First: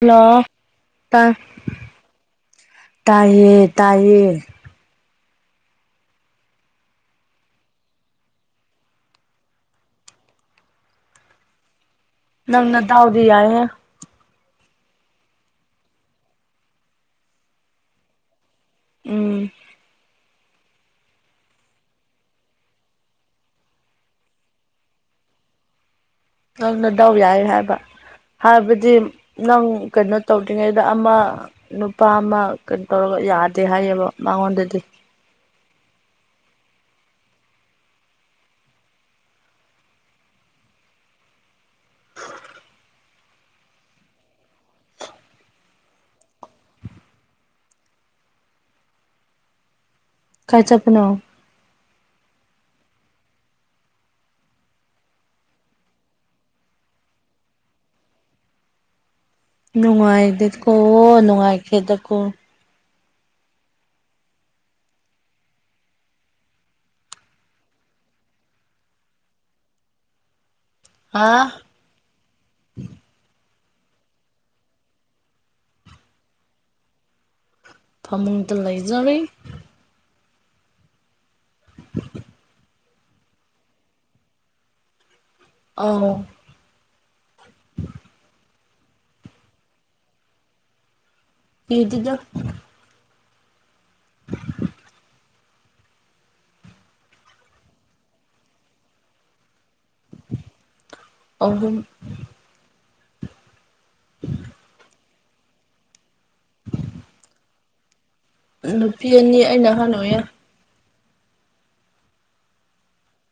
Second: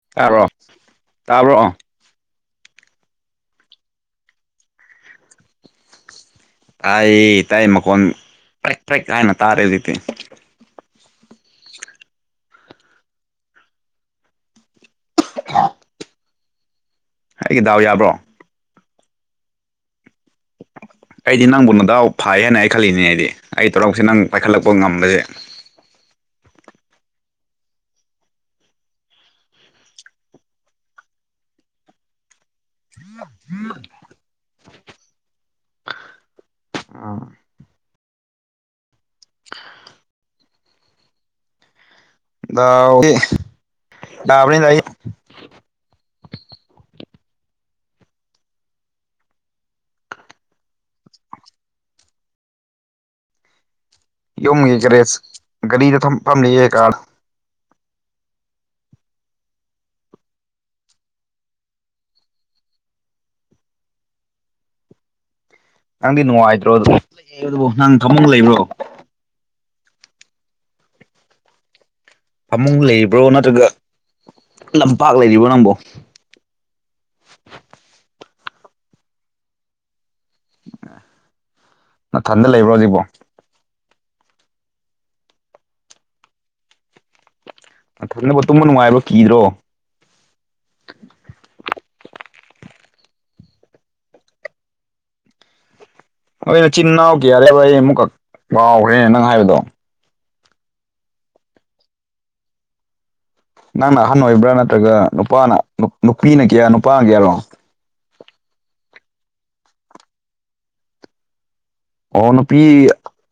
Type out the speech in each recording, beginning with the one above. Hello ꯇꯥꯕ꯭ꯔꯣ ꯇꯥꯏ ꯇꯥꯕ꯭ꯔꯣ ꯇꯥꯏꯌꯦ ꯇꯥꯏꯌꯦ ꯑꯩꯥꯏ ꯇꯥꯏ ꯃꯈꯣꯟ ꯐ꯭ꯔꯦꯛ ꯐ꯭ꯔꯦꯛ ꯀꯥꯏꯅ ꯇꯥꯔꯦ ꯂꯤꯇꯦ ꯁ ꯅꯪꯅꯗꯥꯎꯗ ꯌꯥꯦ ꯑꯩꯒꯤ ꯗꯥꯎ ꯌꯥꯕ꯭ꯔꯣ ꯎꯝ ꯑꯩꯗꯤ ꯅꯪꯕꯨ ꯅꯗꯥꯎ ꯐꯥꯏ ꯍꯥꯏꯅ ꯑꯩ ꯈꯜꯂꯤꯅꯤꯅꯦ ꯑꯩꯗꯤ ꯑꯩ ꯇꯔꯛꯁꯦ ꯅꯪ ꯄꯥꯏꯈꯠꯂꯛꯄ ꯉꯝꯕꯁꯦ ꯅꯪꯅꯗꯥꯧ ꯌꯥꯏ ꯍꯥꯏꯕ ꯍꯥꯏꯕꯗꯤ ꯅꯪ ꯀꯩꯅꯣ ꯇꯧꯗ꯭ꯔꯤꯉꯩꯗ ꯑꯃ ꯅꯨꯄꯥ ꯑꯃ ꯀꯩꯅꯣ ꯇꯧꯔꯒ ꯌꯥꯗꯦ ꯍꯥꯏꯌꯦꯕ ꯃꯉꯣꯟꯗꯗꯤ ꯑꯥ [unintelligible] ꯗꯕꯅꯤ ꯇꯏ ꯀ ꯆꯄꯅꯣ ꯌꯣꯒꯤꯦ ꯦꯔꯦꯁ ꯒꯥꯔꯤꯗ ꯐꯝꯂꯤꯑꯦ ꯀꯥꯔ ꯅꯨꯡꯉꯥꯏꯗꯦꯀꯣ ꯅꯨꯡꯉꯥꯏꯈꯤꯦꯗꯀꯣ ꯅꯪꯗꯤ ꯅꯨꯡꯉꯥꯏꯇ꯭ꯔꯣ ꯑꯗꯨ ꯑꯗꯨꯕꯨ ꯅꯪ ꯊꯃ ꯂꯩꯕ꯭ꯔꯣ ꯍꯥꯥ ꯐꯃꯨꯡ ꯂꯩꯔꯤꯕ꯭ꯔꯣ ꯅꯠꯇ꯭ꯔꯒ ꯂꯝꯄꯥꯛ ꯂꯩꯔꯤꯕ꯭ꯔꯣ ꯅꯪꯕꯨꯣ ꯐꯃꯨꯡꯗ ꯂꯩꯖꯔ ꯅꯊꯟꯗ ꯂꯩꯕ꯭ꯔꯣ ꯍꯧꯖꯤꯛꯕꯣ ꯑꯧ ꯅꯊꯟꯊ ꯇꯨꯝꯕ ꯅꯨꯡꯉꯥꯏꯕ꯭ꯔ ꯀꯤꯗ꯭ꯔꯣ? ꯀꯤꯗꯦ ꯗ ꯅꯣꯏ ꯅꯆꯤꯟ ꯏꯅꯥꯎ ꯀꯌꯥꯅꯦꯕ ꯑꯩ ꯑꯃꯨꯛꯀ ꯀꯥꯎꯈ꯭ꯔꯦ ꯅꯪ ꯍꯥꯏꯕꯗꯣ? ꯑꯍꯨꯝ ꯅꯪꯅ ꯑꯍꯟ ꯑꯣꯏꯕ꯭ꯔꯥ ꯅꯠꯇ꯭ꯔꯒ ꯅꯨꯄꯥꯅ ꯅꯨꯄꯤꯅ ꯀꯌꯥ ꯅꯨꯄꯥꯅ ꯀꯌꯥꯔꯣ? ꯅꯨꯄꯤ ꯑꯅꯤ ꯑꯩꯅ ꯑꯍꯟ ꯑꯣꯏꯌꯦ꯫ ꯑꯣ ꯅꯨꯄꯤ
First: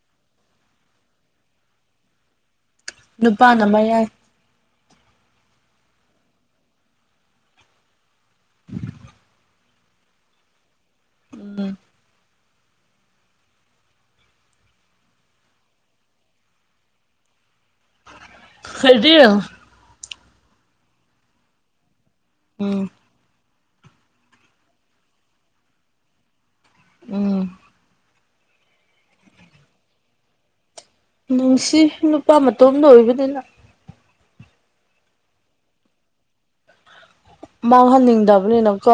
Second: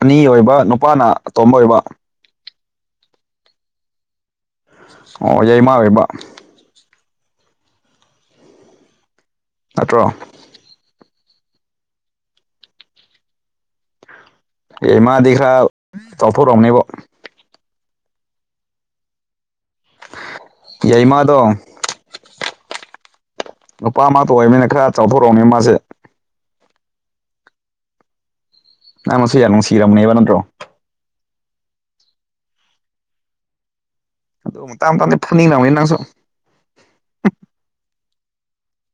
ꯑꯅꯤ ꯑꯣꯏꯕ ꯅꯨꯄꯥꯅ ꯑꯇꯣꯝꯕ ꯑꯣꯏꯕ꯫ ꯅꯨꯄꯥꯅ ꯃ ꯌꯥꯏ ꯑꯣ ꯌꯥꯏꯃꯥ ꯑꯣꯏꯕ ꯅꯠꯇ꯭ꯔꯣ? ꯎꯝ ꯑꯦ ꯃꯥꯗꯤ ꯈꯔ ꯆꯥꯎꯊꯣꯔꯝꯅꯤꯕꯣ [unintelligible] ꯌꯥꯏꯃꯥꯗꯣ ꯎꯝ ꯅꯨꯄꯥ ꯑꯃꯇ ꯑꯣꯏꯕꯃꯤꯅ ꯈꯔ ꯆꯥꯎꯊꯣꯔꯛꯑꯃꯤ ꯃꯥꯁꯤ꯫ ꯎꯝ ꯅꯪꯅꯁꯨ ꯌꯥꯝ ꯅꯨꯡꯁꯤꯔꯕꯅꯦꯕ ꯅꯠꯇ꯭ꯔꯣ꯫ ꯅꯨꯡꯁꯤ ꯅꯨꯄꯥ ꯃꯇꯣꯝꯗ ꯑꯣꯏꯕꯅꯤꯅ꯫ ꯑꯗꯨ ꯃꯇꯥꯡ ꯃꯇꯥꯡꯗꯤ ꯐꯅꯤꯡꯉꯝꯅꯤ ꯅꯪꯁꯨ ꯃꯥꯡꯍꯟꯅꯤꯡꯗꯕꯅꯤꯅꯀꯣ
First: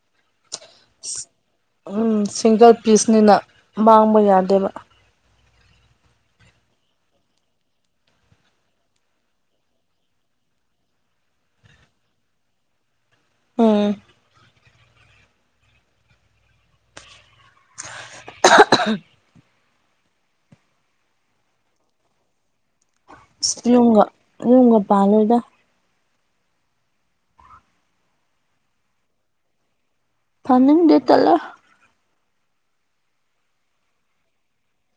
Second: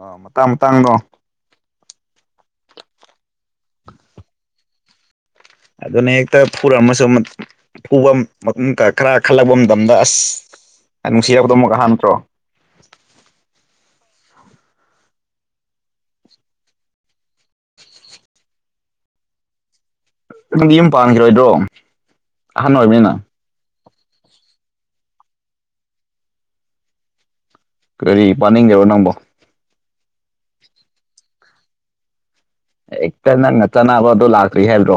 ꯑ ꯃꯇꯥꯡ ꯃꯇꯥꯡ ꯒꯣ ꯎꯝ ꯁꯤꯡꯒꯜ ꯄꯤꯁꯅꯤꯅ ꯃꯥꯡꯕ ꯌꯥꯗꯦꯕ꯫ ꯑꯗꯨꯅ ꯍꯦꯛꯇ ꯐꯨꯔꯝꯃꯁꯨ ꯃ ꯐꯨꯕ ꯃꯇꯨꯡ ꯈꯔ ꯈꯜꯂꯛꯄ ꯃꯇꯝꯗ ꯑꯁ ꯌꯥꯝ ꯅꯨꯡꯁꯤꯔꯕꯗꯧ ꯑꯃꯨꯝꯒ ꯍꯥ ꯅꯠꯇ꯭ꯔꯣ꯫ ꯎꯝ [unintelligible] ꯅꯪꯗꯤ ꯌꯨꯝ ꯄꯥꯟꯈꯤꯔꯣꯏꯗ꯭ꯔꯣ ꯑꯍꯟ ꯑꯣꯏꯕꯅꯤꯅ꯫ ꯌꯨꯝꯒ ꯌꯨꯝꯒ ꯄꯥꯜꯂꯣꯏꯗ꯫ ꯀꯔꯤ ꯄꯥꯅꯤꯡꯗꯦꯕ ꯅꯪꯕꯣ? ꯄꯥꯟꯅꯤꯡꯗꯦ ꯇꯜꯂꯦ ꯍꯦꯛꯇ ꯅꯪꯅ ꯆꯅꯥꯕ ꯗꯣ ꯂꯥꯛꯇ꯭ꯔꯤ ꯍꯥꯏꯕ꯭ꯔꯣ?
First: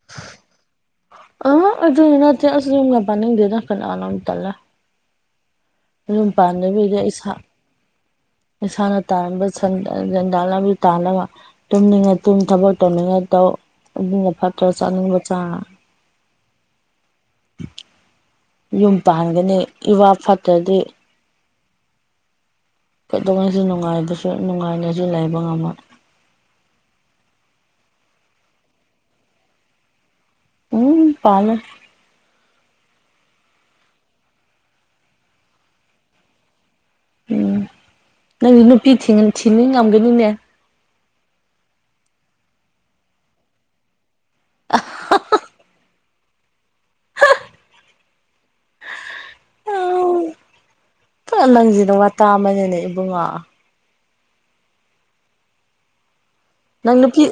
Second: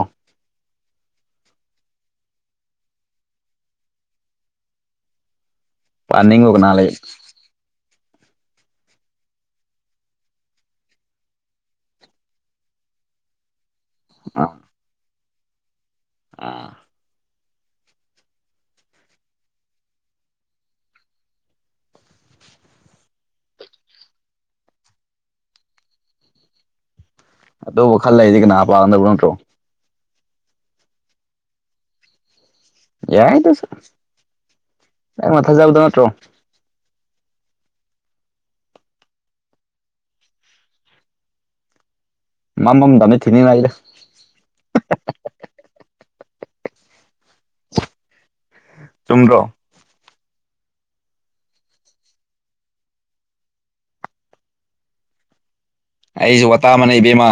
ꯑꯩ ꯑꯗꯨꯒꯤ ꯅꯠꯇꯦ ꯑꯁ ꯌꯨꯝꯒ ꯄꯥꯟꯅꯤꯡꯗꯦꯗ ꯀꯅꯥꯅ ꯇꯜꯂꯦ꯫ ꯌꯨꯝ ꯄꯥꯅꯤꯡꯕ ꯀꯅꯥ ꯂꯩ ꯄꯥꯟꯗꯕꯤꯗ ꯏꯁꯥ ꯏꯁꯥꯅ ꯇꯥꯔꯝꯕ ꯁꯟꯗꯥꯅ ꯁꯦꯟꯗꯥꯟ ꯂꯝꯕꯤ ꯇꯥꯅꯕ ꯇꯨꯝꯅꯤꯡꯉꯥꯏ ꯇꯨꯝ ꯊꯕꯛ ꯇꯧꯅꯤꯡꯉꯥꯏ ꯇꯧ ꯑꯗꯨꯅ ꯑ ꯐꯠꯇ꯭ꯔ ꯆꯥꯅꯤꯡꯕ ꯆꯥ ꯑꯥ ꯌꯨꯝ ꯄꯥꯟꯒꯅꯤ ꯏꯋꯥ ꯐꯠꯇ꯭ꯔꯗꯤ ꯀꯩꯗꯧꯉꯩꯁꯨ ꯅꯨꯡꯉꯥꯏꯕꯁꯨ ꯅꯨꯡꯉꯥꯏꯅꯁꯨ ꯂꯩꯕ ꯉꯝꯃꯣꯏ꯫ ꯑꯗꯨꯕꯨ ꯈꯜ ꯂꯩꯗꯤ ꯀꯅꯥꯄꯥꯒꯗꯕ ꯅꯠꯇ꯭ꯔꯣ ꯎꯝ ꯄꯥꯂꯣꯏ ꯌꯥꯏ ꯗꯨꯁꯨ ꯅꯪꯅ ꯊꯥꯖꯕꯗꯣ ꯅꯠꯇ꯭ꯔꯣ ꯎꯝ ꯅꯪꯗꯤ ꯅꯨꯄꯤ ꯊꯤꯅꯤꯡ ꯊꯤꯅꯤꯡꯉꯝꯒꯅꯤꯅꯦ꯫ ꯃꯥꯃꯝꯗꯃꯤ ꯊꯤꯅꯤꯉꯥꯏꯔꯦ ꯆꯨꯝꯗ꯭ꯔꯣ ꯑꯩ ꯅꯪꯒꯤꯖꯤꯗꯤ ꯋꯥꯇꯥ ꯑꯃꯅꯤꯅꯦ ꯏꯕꯨꯡꯉꯣ꯫ ꯑꯩꯖꯨ ꯋꯥ ꯅꯪ ꯅꯨꯄꯤ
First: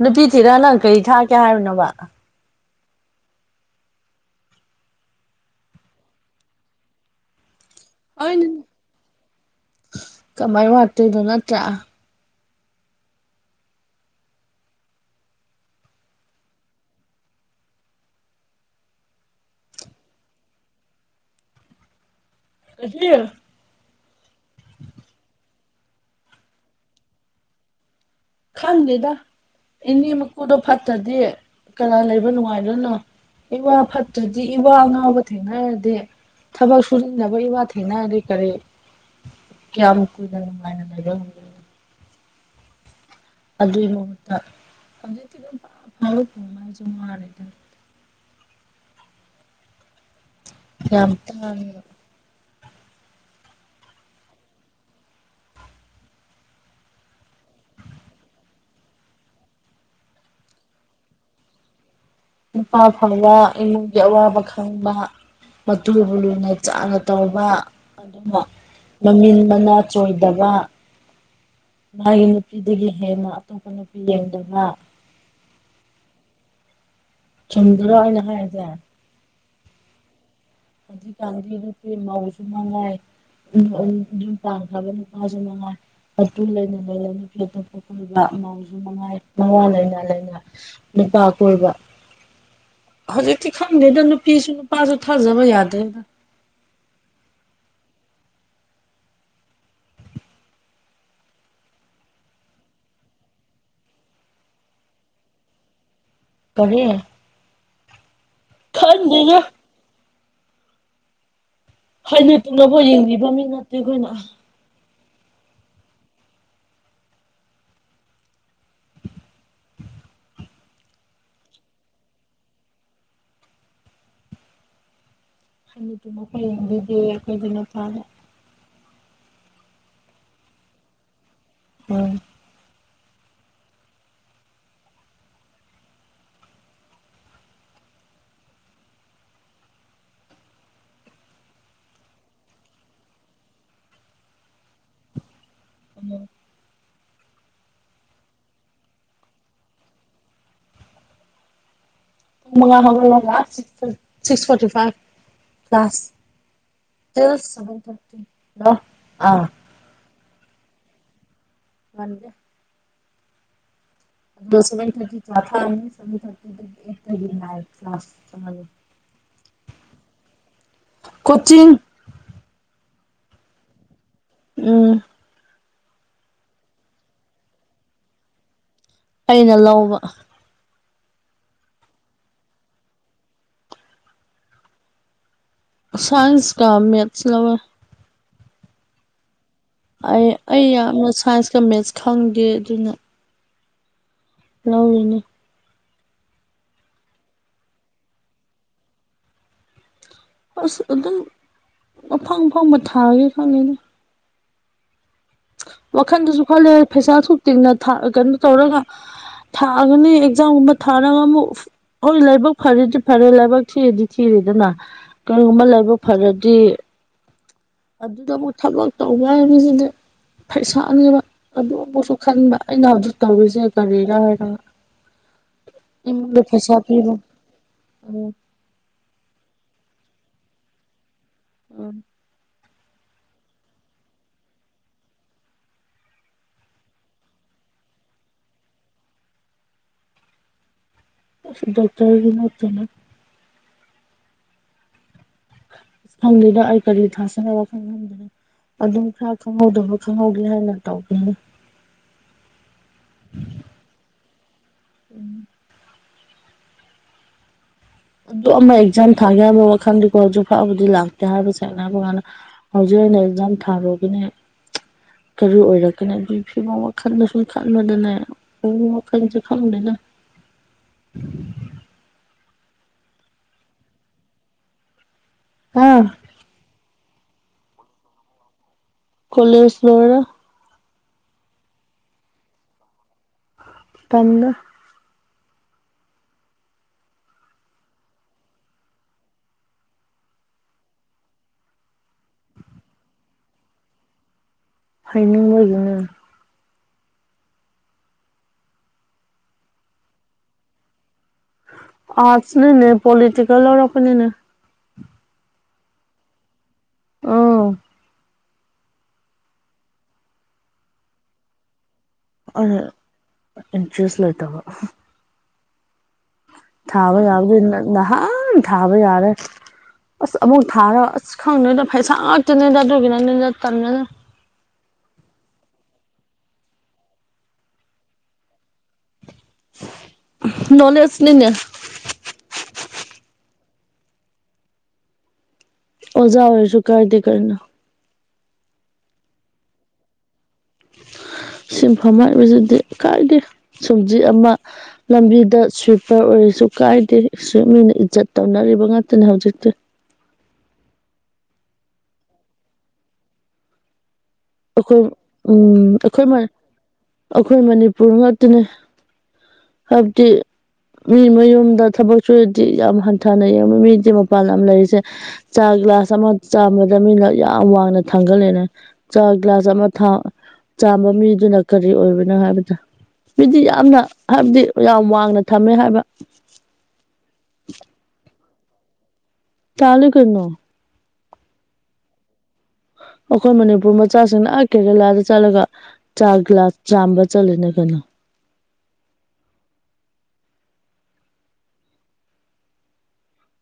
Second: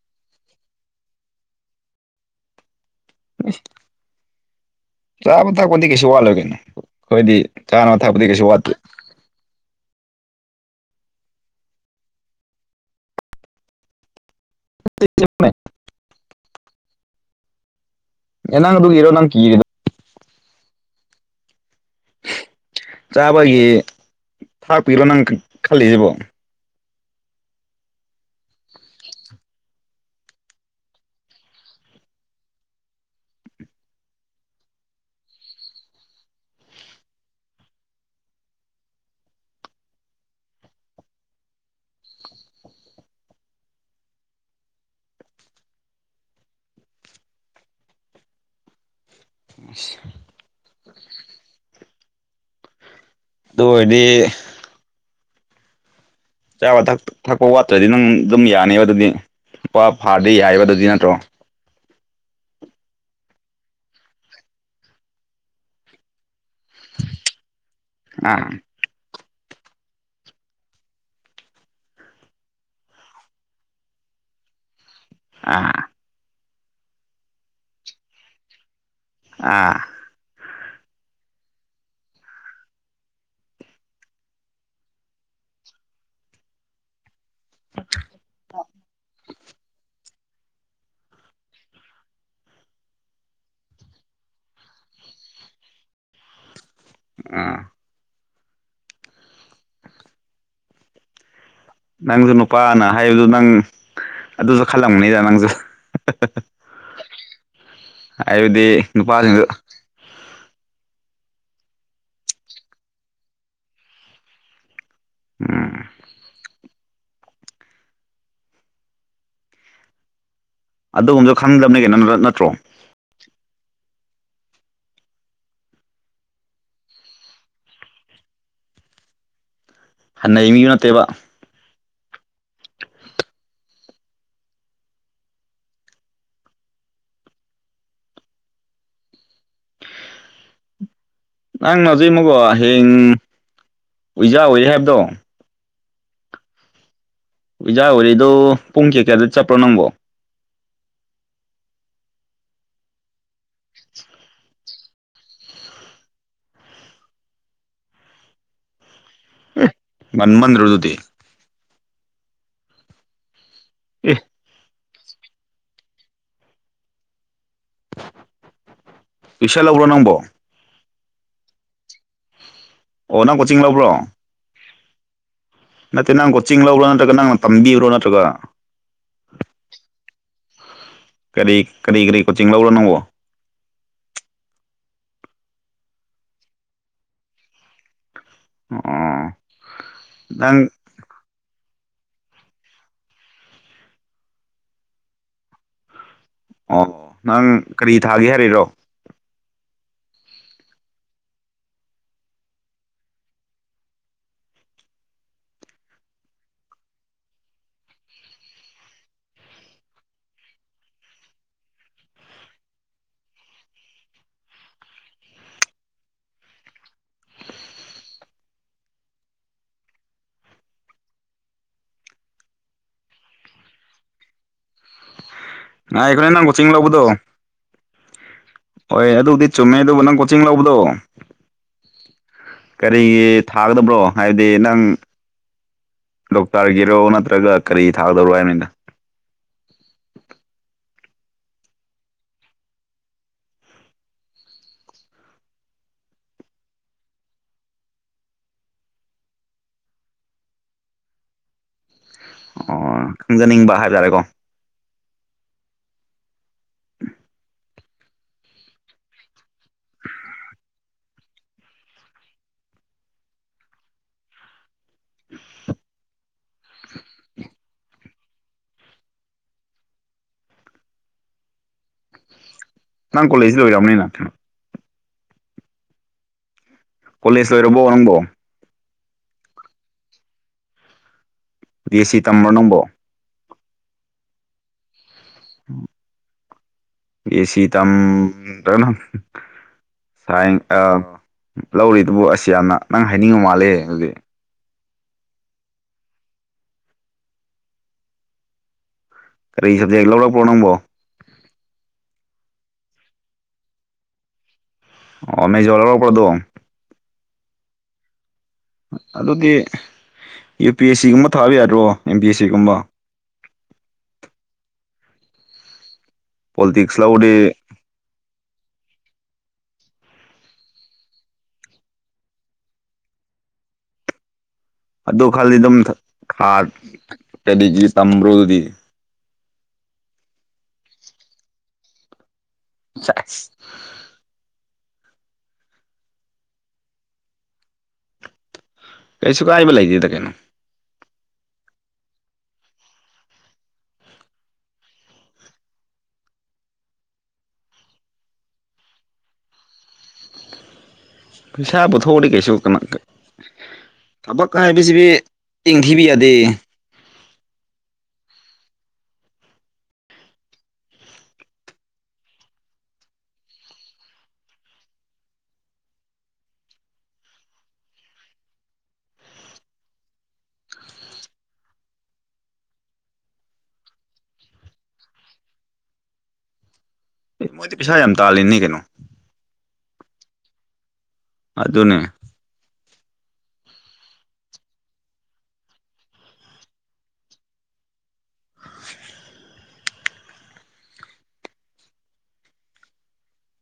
ꯅꯨꯄꯤ ꯊꯤꯔ ꯅꯪ ꯀꯔꯤ ꯊꯥꯛꯀꯦ ꯍꯥꯏꯕꯅꯣꯕ? [unintelligible] ꯆꯥꯕ ꯊꯛꯄꯗꯤ ꯀꯩꯁꯨ ꯋꯥꯠꯂꯣꯏ ꯀꯩꯅꯣ ꯑꯩꯈꯣꯏꯗꯤ ꯆꯥꯅꯕ ꯊꯛꯄꯗꯤ ꯀꯩꯁꯨ ꯋꯥꯠꯇꯦ ꯀꯃꯥꯏꯅ ꯋꯥꯠꯇꯣꯏꯅꯣ ꯅꯠꯇ꯭ꯔꯥ ꯆꯃꯦ [inaudible] ꯅꯪ ꯑꯗꯨꯒꯤꯔꯣ ꯅꯪ ꯀꯔꯤꯗꯣ ꯆꯥꯕꯒꯤ ꯊꯥꯛꯄꯤꯔꯣ ꯅꯪ ꯈꯜꯂꯤꯁꯤꯕꯣ ꯈꯪꯗꯦꯗ ꯏꯅꯦ ꯃꯄꯨꯗꯣ ꯐꯠꯇꯗꯤ ꯀꯅꯥ ꯂꯩꯕ ꯅꯨꯡꯉꯥꯏꯗꯣꯏꯅꯣ ꯏꯋꯥ ꯐꯠꯇ꯭ꯔꯗꯤ ꯏꯋꯥ ꯉꯥꯎꯕ ꯊꯦꯡꯅꯔꯗꯤ ꯊꯕꯛ ꯁꯨꯨꯅꯤꯡꯗꯕ ꯏꯋꯥ ꯊꯦꯡꯅꯔꯗꯤ ꯑꯗꯨ ꯀꯔꯤ ꯀꯌꯥꯝ ꯀꯨꯢꯅ ꯅꯨꯡꯃꯥꯏꯅ ꯂꯩꯗꯣꯢꯅꯣ ꯑꯗꯨꯏ ꯃꯍꯨꯠꯇ ꯍꯧꯖꯤꯛꯇꯤ ꯑꯗꯨꯝ ꯐꯥꯎꯔꯛꯄꯉꯁꯨ ꯃꯥꯔꯦꯗ [inaudible] ꯑ [inaudible] ꯌꯥꯝ ꯇꯥꯡꯉꯦꯕ ꯑꯗꯨ ꯑꯣꯏꯔꯗꯤ ꯆꯥꯕ ꯊꯛ ꯊꯛꯄ ꯋꯥꯠꯇ꯭ꯔꯗꯤ ꯅꯪ ꯑꯗꯨꯝ ꯌꯥꯅꯦꯕ ꯑꯗꯨꯗꯤ ꯂꯨꯄꯥ ꯐꯥꯔꯗꯤ ꯌꯥꯏꯕ ꯑꯗꯨꯗꯤ ꯅꯠꯇ꯭ꯔꯣ ꯅꯨꯄꯥ ꯐꯥꯕ ꯏꯃꯨꯡꯒꯤ ꯑꯋꯥꯕ ꯈꯪꯕ ꯃꯇꯨꯕꯨ ꯂꯨꯅꯗ ꯆꯥꯅ ꯇꯧꯕ ꯑꯥ ꯑꯗꯨꯒ ꯃꯃꯤꯜ ꯃꯅꯥ ꯆꯣꯏꯗꯕ ꯃꯥꯒꯤ ꯅꯨꯄꯤꯗꯒꯤ ꯍꯦꯟꯅ ꯑꯇꯣꯞꯄ ꯅꯨꯄꯤ ꯌꯦꯡꯗꯕ ꯑꯥ ꯆꯨꯝꯗ꯭ꯔ ꯑꯩꯅ ꯍꯥꯢꯁꯦ ꯑꯥ ꯍꯧꯖꯤꯛ ꯀꯥꯟꯗꯤ ꯃꯧꯁꯨ ꯃꯉꯥꯏ ꯌꯨꯝ ꯄꯟꯈ꯭ꯔꯕ ꯅꯨꯄꯥꯁꯨ ꯃꯅꯨꯡꯉꯥꯏ ꯑꯗꯨ ꯂꯩꯅ ꯂꯩꯅ ꯅꯨꯄꯤ ꯑꯗꯨ ꯀꯣꯏꯕ ꯃꯥꯎꯁꯨ ꯃꯉꯥꯏ ꯃꯋꯥ ꯂꯩꯥꯏꯅꯥ ꯂꯥꯏꯅꯥ ꯅꯨꯄꯥ ꯀꯣꯏꯕ ꯍꯧꯖꯤꯛꯇꯤ ꯈꯪꯗꯦꯗ ꯅꯨꯄꯤꯁꯨ ꯅꯨꯄꯥꯁꯨ ꯊꯥꯖꯕ ꯌꯥꯗꯦꯗ ꯑꯥ ꯅꯪꯁꯨ ꯅꯨꯄꯥꯅ ꯍꯥꯏꯕꯗꯨ ꯅꯪ ꯑꯗꯨꯁꯨ ꯈꯜꯂꯝꯒꯅꯤꯗ ꯅꯪꯁꯨ ꯀꯔꯤ ꯍꯥꯏꯕꯗꯤ ꯈꯪꯗꯦꯗ ꯅꯨꯄꯥꯁꯤꯡꯗꯨ ꯍꯩꯅ ꯇꯨꯅꯐꯥꯎ ꯌꯦꯡꯕꯤꯕ ꯃꯤ ꯅꯠꯇꯦ ꯑꯩꯈꯣꯏꯅ ꯎꯝ ꯑꯗꯨꯒꯨꯝꯕꯁꯨ ꯈꯪꯗꯕꯒꯤ ꯀꯩꯅꯣ ꯅꯠꯇ꯭ꯔꯣ ꯍꯥꯟꯅꯥ ꯇꯨꯅꯐꯥꯎ ꯌꯦꯡꯕꯤꯗꯦ ꯑꯩꯈꯣꯗꯤ ꯅꯨꯄꯥ ꯍꯟꯅ ꯌꯦꯡꯕꯤ ꯅꯠꯇꯦꯕ ꯍꯣꯢ ꯅꯪ ꯍꯧꯖꯤꯛ ꯍꯌꯦꯡ ꯑꯣꯏꯖꯥ ꯑꯣꯏ ꯍꯥꯏꯕꯗꯣ ꯎꯝ ꯑꯣꯖꯥ ꯑꯣꯢꯔꯦꯗꯣ ꯄꯨꯡ ꯀꯌꯥꯀꯌꯥꯗ ꯆꯠꯄ꯭ꯔꯣ ꯅꯪꯕꯣ ꯄꯨꯡ ꯃꯉꯥ ꯍꯧꯒꯠꯂꯒ ꯁꯤꯛꯁ ꯐꯣꯔꯔꯇꯤ ꯐꯥꯏꯚ ꯀ꯭ꯂꯥꯁ ꯂ ꯑ [inaudible] ꯉꯥꯟ ꯃꯟꯗꯔꯣ ꯑꯗꯨꯗꯤ ꯉꯥꯟꯗꯦ ꯑꯦ ꯑꯗꯨ ꯊꯔ ꯆꯣꯊꯥ ꯑꯃꯅꯤ ꯇꯨꯏꯁꯟ ꯊ ꯂꯧꯕ꯭ꯔꯣ ꯅꯪꯕꯣ [inaudible] ꯀꯣꯆꯤꯡ ꯑꯣ ꯅꯪ ꯀꯣꯆꯤꯡ ꯂꯧꯕ꯭ꯔꯣ ꯎꯝ ꯅꯠꯇꯦ ꯅꯪ ꯀꯣꯆꯤꯡ ꯂꯔꯣ ꯅꯠꯇ꯭ꯔꯒ ꯅꯪꯅ ꯇꯝꯕꯤꯕ꯭ꯔꯣ ꯅꯠꯇ꯭ꯔꯒ ꯑꯩꯅ ꯂꯧꯕ ꯀꯔꯤ ꯀꯔꯤ ꯀꯔꯤ ꯀꯣꯆꯤꯡ ꯂꯧꯕꯔ ꯅꯪꯕꯣ ꯁꯥꯏꯟꯁ ꯀꯥ ꯃꯦꯠꯁ ꯂꯧꯋꯦ ꯑꯣ ꯑꯩ ꯅꯪ ꯑꯩ ꯌꯥꯝꯅ ꯁꯥꯏꯟꯁꯀ ꯃꯦꯠꯁ ꯈꯪꯗꯦ ꯑꯗꯨꯅ ꯂꯧꯔꯤꯅꯤ ꯑꯣ ꯅꯪ ꯀꯔꯤ ꯊꯥꯒꯦ ꯍꯥꯏꯔꯤꯔꯣ ꯑꯁ ꯑꯗꯨꯝ ꯑꯐꯪ ꯑꯐꯪꯕ ꯊꯥꯒꯦ ꯈꯟꯂꯤꯅꯤ ꯋꯥꯈꯟꯗꯁꯨ ꯈꯜꯂꯦ ꯄꯩꯁꯥꯁꯨ ꯇꯤꯡꯅ ꯀꯩꯅꯣ ꯇꯧꯔꯒ ꯊꯥꯒꯅꯤ ꯑꯦꯛꯖꯥꯝꯒꯨꯝꯕ ꯊꯥꯔꯒ ꯑꯃꯨꯛ ꯍꯣꯏ ꯂꯥꯏꯕꯛ ꯐꯔꯦꯗꯤ ꯐꯔꯦ ꯂꯥꯏꯕꯛ ꯊꯤꯔꯗꯤ ꯊꯤꯔꯦꯗꯅ ꯀꯔꯤꯒꯨꯝꯕ ꯂꯥꯏꯕꯛ ꯐꯔꯗꯤ ꯑꯗꯨꯗꯕꯨ ꯊꯕꯛ ꯇꯧꯉꯥꯏ ꯃꯤꯁꯤꯗꯤ ꯄꯩꯁꯥꯅꯦꯕ ꯑꯗꯨ ꯑꯃꯨꯛꯁꯨ ꯈꯟꯕ ꯑꯩꯅ ꯍꯧꯖꯤꯛ ꯇꯧꯔꯤꯁꯦ ꯀꯥꯔꯤꯔ ꯍꯥꯏꯅ [inaudible] ꯉꯥꯏꯕꯥꯔ ꯅꯪꯕꯨ ꯆꯤꯡ ꯂꯧꯕꯗꯣ ꯎꯝ ꯍꯣꯏ ꯑꯗꯨꯕꯨꯗꯤ ꯆꯨꯝꯃꯦ ꯑꯗꯨꯕꯨ ꯅꯪ ꯆꯤꯡ ꯂꯧꯕꯗꯣ ꯎꯝ ꯀꯔꯤꯒꯤ ꯊꯥꯒꯗꯕ꯭ꯔꯣ ꯍꯥꯏꯕꯗꯤ ꯅꯪ ꯗꯣꯛꯇꯔꯒꯤꯔꯣ ꯅꯠꯇ꯭ꯔꯒ ꯀꯔꯤ ꯊꯥꯒꯗꯧꯔꯣ ꯍꯥꯏꯕꯅꯤꯅ ꯗꯣꯛꯇꯔꯒꯤ ꯅꯠꯇꯦꯅ ꯐꯪꯗꯣꯏꯗ ꯑꯩ ꯀꯔꯤ ꯊꯥꯥꯁꯅ ꯐꯝꯗꯔꯦ ꯑꯗꯨꯝ ꯈꯔ ꯈꯪꯍꯧꯗꯕ ꯈꯪꯍꯧꯗꯦ ꯍꯥꯏꯅ ꯇꯧꯕꯒꯅꯤ ꯑꯣ ꯈꯪꯖꯅꯤꯡꯕ ꯍꯥꯏꯇꯥꯔꯦꯀꯣ ꯎꯝ ꯑꯗꯨ ꯑꯃ ꯏꯆꯥꯦꯝ ꯊꯥꯒꯦ ꯍꯥꯏꯕ ꯋꯥꯈꯜꯗꯤꯀꯣ ꯍꯧꯖꯤꯛ ꯐꯕꯨꯗꯤ ꯂꯥꯛꯇꯦ ꯍꯥꯏꯕꯁꯦꯡꯅ ꯍꯥꯏꯕ ꯀꯥꯟꯗ ꯍꯧꯖꯤꯛ ꯑꯣꯏꯅ ꯑꯦꯛꯖꯥꯝ ꯊꯥꯔꯨꯒꯅꯦ ꯀꯔꯤ ꯑꯣꯏꯔꯛꯀꯅꯤ ꯑꯗꯨꯒꯤ ꯐꯤꯕꯝ ꯈꯜꯗꯁꯨ ꯈꯜꯕꯗꯅꯦ ꯑꯣ ꯋꯥꯈꯟꯁꯤ ꯈꯪꯗꯦꯗ ꯅꯪ ꯀꯣꯂꯖꯇꯤꯗ ꯂꯣꯏꯔꯕꯅꯤꯅ ꯀꯩꯅꯣ ꯑꯥ ꯀꯣꯂꯦꯖ ꯂꯣꯏꯔꯕꯣ ꯅꯪꯕꯣ ꯀꯣꯂꯦ ꯂꯣꯏꯔꯦ ꯗꯤ ꯑꯦ ꯁꯤ ꯇꯝꯕ꯭ꯔꯣ ꯅꯪꯕꯣ ꯇꯝꯃꯦ ꯕꯤ ꯑꯦ ꯁꯤ ꯇꯝꯗꯔꯅꯪ ꯁꯥꯏ ꯑꯃꯥ ꯂꯧꯔꯤꯗꯨꯕꯨ ꯑꯁ ꯌꯥꯝꯅ ꯅꯪ ꯍꯥꯏꯅꯤꯡ ꯃꯥꯂꯦ ꯍꯧꯖꯤꯡ ꯍꯥꯏꯅꯤꯡꯕ ꯑꯣꯏꯕꯅꯦ ꯀꯔꯤ ꯁꯕꯖꯦꯛ ꯂꯧꯔꯛꯄ꯭ꯔꯣ ꯅꯪꯕꯣ ꯑꯔꯠꯁꯅꯦ ꯄꯣꯂꯤꯇꯤꯦꯜ ꯂꯩꯔꯛ ꯄꯅꯦ ꯑꯣ ꯃꯦꯖꯔꯂꯔꯔꯗꯣ ꯎꯝ ꯑꯗꯨꯗꯤ ꯌꯨ ꯄꯤ ꯑꯦꯁ ꯁꯤꯒꯨꯝꯕ ꯊꯥꯕ ꯌꯥꯗ꯭ꯔꯣ ꯑꯦꯝ ꯄꯤ ꯑꯦꯁ ꯁꯤꯒꯨꯝꯕ ꯏꯟꯇꯔꯦꯁ ꯂꯩꯇꯕ ꯄꯣꯂꯤꯇꯤꯛꯁ ꯂꯧꯔꯗꯤ ꯊꯥꯕꯌꯥꯕꯗꯨ ꯅꯍꯥꯟꯅ ꯊꯥꯕꯌꯥꯔꯦ ꯑꯁ ꯑꯃꯨꯛ ꯊꯥꯔ ꯑꯁ ꯈꯪꯗꯣꯏꯗ ꯐꯩꯁꯥ ꯉꯥꯛꯇꯅꯤꯗ ꯑꯗꯨꯒꯤꯅꯦ ꯑꯗꯨꯅ ꯇꯟꯕꯅꯦ ꯑꯗꯨ ꯈꯜꯂꯤ ꯑꯗꯨꯝ ꯈꯔ ꯀꯗꯤꯁꯤ ꯇꯝꯕ꯭ꯔꯨꯗꯤ ꯅꯣꯂꯦꯖꯅꯤꯅꯦ ꯆ [inaudible] ꯑꯣꯖꯥ ꯑꯣꯏꯔꯁꯨ ꯀꯥꯏꯗꯦ ꯀꯩꯏꯅꯣ ꯀꯩꯁꯨ ꯀꯥꯏꯕ ꯂꯩꯇꯦꯗ ꯀꯩꯅꯣ ꯁꯤꯟꯐꯝ ꯍꯥꯏꯕꯁꯤꯗꯤ ꯀꯥꯏꯗ ꯁꯨꯝꯖꯤ ꯑꯃ ꯂꯝꯕꯤꯗ ꯁ꯭ꯋꯤꯞꯄꯔ ꯑꯣꯏꯔꯁꯨ ꯀꯥꯏꯗꯦ ꯁ꯭ꯋꯤꯞ ꯃꯤꯅ ꯏꯖꯠ ꯇꯧꯅꯔꯤꯕ ꯉꯥꯛꯇꯅꯦ ꯍꯧꯖꯤꯛꯇꯤ ꯄꯩꯁꯥ ꯄꯨꯊꯣꯛꯗꯤ ꯀꯩꯁꯨ ꯀꯃꯛ ꯊꯕꯛ ꯀ ꯥꯏꯗꯩ ꯑꯩꯈꯣꯏ ꯁꯤꯗꯤ ꯎꯝ ꯆꯤꯟꯊꯤꯕ ꯑꯩꯈꯣꯏ ꯌꯥꯗꯦ ꯑꯩꯈꯣꯏ ꯃꯅꯤꯄꯨꯔ ꯉꯥꯛꯇꯅꯦ ꯍꯥꯏꯕꯗꯤ ꯃꯤ ꯃꯌꯨꯝꯗ ꯊꯕꯛ ꯁꯨꯔꯗꯤ ꯌꯥꯝ ꯍꯟꯊꯅ ꯌꯦꯡꯕ ꯃꯤꯗꯤ ꯃꯄꯥꯟ ꯌꯥꯝ ꯂꯩꯔꯤꯁꯦ ꯆꯥ ꯒ꯭ꯂꯥꯁ ꯑꯃ ꯆꯥꯝꯕꯗ ꯃꯤꯅ ꯌꯥꯝ ꯋꯥꯡꯅ ꯊꯥꯡꯒꯠꯂꯅꯦ ꯆꯥ ꯒꯤꯒ꯭ꯂꯥꯁ ꯑꯃ ꯊ ꯆꯥꯝꯕ ꯃꯤꯗꯨꯅ ꯀꯔꯤ ꯑꯣꯏꯕꯅꯣ ꯍꯥꯏꯕꯗꫭ ꯃꯤꯗꯤ ꯌꯥꯝꯅ ꯍꯥꯏꯕꯗꯤ ꯌꯥꯝ ꯋꯥꯡꯅ ꯊꯝꯃꯦ ꯍꯥꯏꯕ ꯑꯦ ꯃꯣꯏꯗꯤ ꯄꯩꯁꯥ ꯌꯥꯝ ꯇꯥꯜꯂꯤꯅꯤ ꯀꯩꯅꯣ ꯇꯥꯟꯂꯤ ꯀꯩꯅꯣ ꯑꯗꯨꯅꯦ ꯑꯩꯈꯣꯏ ꯃꯅꯤꯄꯨꯔ ꯃꯆꯥꯁꯤꯡꯅ ꯑ ꯀꯦꯔꯦꯂꯥꯗ ꯆꯠꯂꯒ ꯆꯥ ꯒꯤ꯭ꯂꯥꯁ ꯆꯥꯝꯕ ꯆꯠꯂꯦꯅꯦ ꯀꯩꯅꯣ [unintelligible]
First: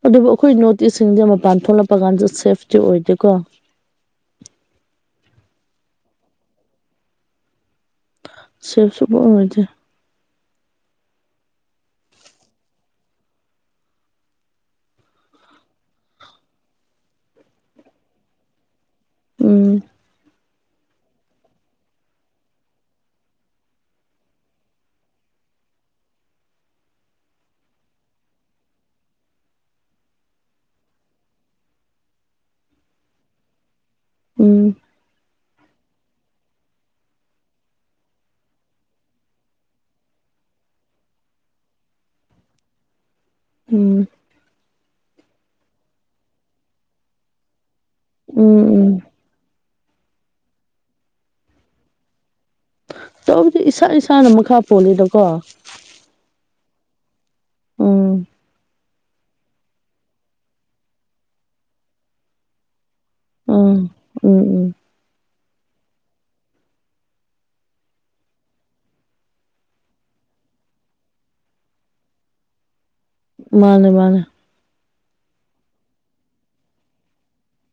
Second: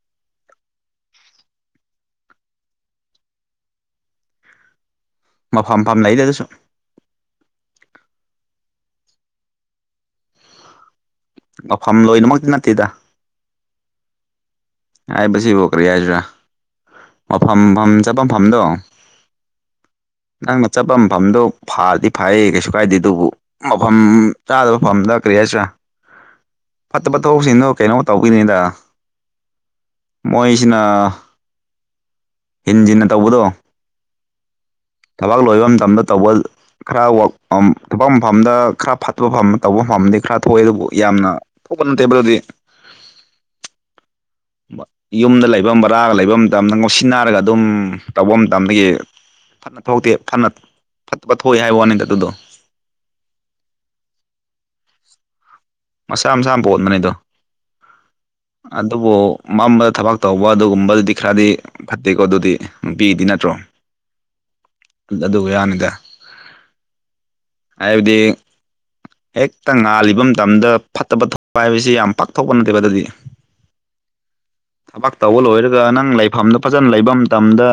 ꯑꯗꯨꯕꯨ ꯑꯩꯈꯣꯏ ꯅꯣꯔꯠ ꯏꯁꯁꯤꯡꯁꯦ ꯃꯄꯥꯟ ꯊꯣꯛꯂꯛꯄ ꯀꯥꯟꯗ ꯁꯦꯐꯇꯤ ꯑꯣꯏꯗꯦꯀꯣ ꯃꯐꯝ ꯃꯐꯝ ꯂꯩꯗ ꯑꯗꯨꯁꯨ ꯁꯦꯐ ꯁꯨꯡ ꯑꯣꯏ ꯑꫭꯏꯗꯦ ꯃꯐꯝ ꯂꯣꯏꯅꯃꯛꯇꯤ ꯅꯠꯇꯦꯗ ꯍꯥꯏꯕꯁꯤꯕꯨ ꯀꯔꯤ ꯍꯥꯏꯁꯤꯔꯥ ꯃꯐꯝꯐꯝ ꯆꯠꯄꯐꯝꯗꯣ ꯎꯝ ꯅꯪꯅ ꯆꯠꯄ ꯃꯐꯝꯗꯣ ꯐꯗꯤ ꯐꯩꯌꯦ ꯀꯩꯁꯨ ꯀꯥꯏꯗꯦ ꯑꯗꯨꯕꯨ ꯃꯐꯝ ꯆꯥꯗꯕ ꯃꯐꯝꯗ ꯀꯔꯤ ꯍꯥꯏꯁꯤꯔꯥ ꯐꯠꯇꯕ ꯊꯕꯣꯛꯁꯤꯡꯅꯣ ꯀꯩꯅꯣ ꯇꯧꯈꯤꯅꯤꯗ ꯃꯣꯏꯁꯤꯅ ꯍꯤꯟꯖꯤꯟꯅ ꯇꯧꯕꯗꯣ ꯎꯝ ꯊꯕꯛ ꯂꯣꯏꯕ ꯃꯇꯝꯗ ꯇꯧꯕ ꯈꯔ ꯋꯐꯝ ꯃ [unintelligible] ꯝꯗ ꯈꯔ ꯐꯠꯄꯐꯝ ꯇꯧꯕ ꯃꯐꯝꯗꯤ ꯈꯔ ꯊꯣꯛꯑꯦ ꯑꯗꯨꯕꯨ ꯌꯥꯝꯅ ꯊꯧꯕ [unintelligible] ꯅꯠꯇ‌ꯦꯕ ꯑꯗꯨꯗꯤ ꯎꯝ ꯌꯨꯝꯗ ꯂꯩꯕ ꯕꯔꯥꯒ ꯂꯩꯕ ꯃꯇꯝꯗ ꯉꯧꯁꯤꯟꯅꯅꯥꯔꯒ ꯑꯗꯨꯝ ꯇꯧꯕ ꯎꯝ ꯃꯇꯝꯗꯒꯤ ꯎꯝ ꯐꯅ ꯊꯣꯛꯇꯦ ꯐꯅ ꯐꯠꯇꯕ ꯊꯣꯛꯑꯦ ꯍꯥꯏꯕ ꯋꯥꯅꯤꯗ ꯑꯗꯨꯗꯣ ꯑꯗꯨꯗꯤ ꯏꯁꯥ ꯏꯁꯥꯅ ꯃꯈꯥ ꯄꯣꯜꯂꯤꯗꯀꯣ ꯃꯁꯥ ꯃꯁꯥꯅ ꯄꯣꯟꯕꯅ‌ꯦ ꯑꯗꯣ ꯎꯝ ꯑꯗꯨꯕꯨ ꯃꯝꯕꯗ ꯊꯕꯛ ꯇꯧꯕ ꯑꯗꯨꯒꯨꯝꯕꯗꯨꯗꯤ ꯈꯔꯗꯤ ꯐꯠꯇꯦꯀꯣ ꯑꯗꯨꯗꯤ ꯅꯨꯄꯤꯗꯤ ꯅꯠꯇ꯭ꯔꯣ ꯎꯝ ꯎꯝ ꯎꯝ ꯑꯗꯨꯒ ꯌꯥꯅꯤꯗ ꯍꯥꯏꯕꯗꯤ ꯍꯦꯛꯇ ꯉꯥꯜꯂꯤꯕ ꯃꯇꯝꯗ ꯐꯠꯇꯕ ꯇꯧꯕ ꯍꯥꯏꯕꯁꯤ ꯌꯥꯝ ꯄꯥꯛꯊꯣꯛꯄ ꯅꯠꯇꯦꯕ ꯑꯗꯨꯗꯤ ꯃꯥꯅꯦ ꯃꯥꯅꯦ ꯊꯕꯛ ꯇꯧꯕ ꯂꯣꯏꯔꯒ ꯅꯪ ꯂꯩꯐꯝꯗꯣ ꯐꯖꯅ ꯂꯩꯕ ꯃꯇꯝꯗ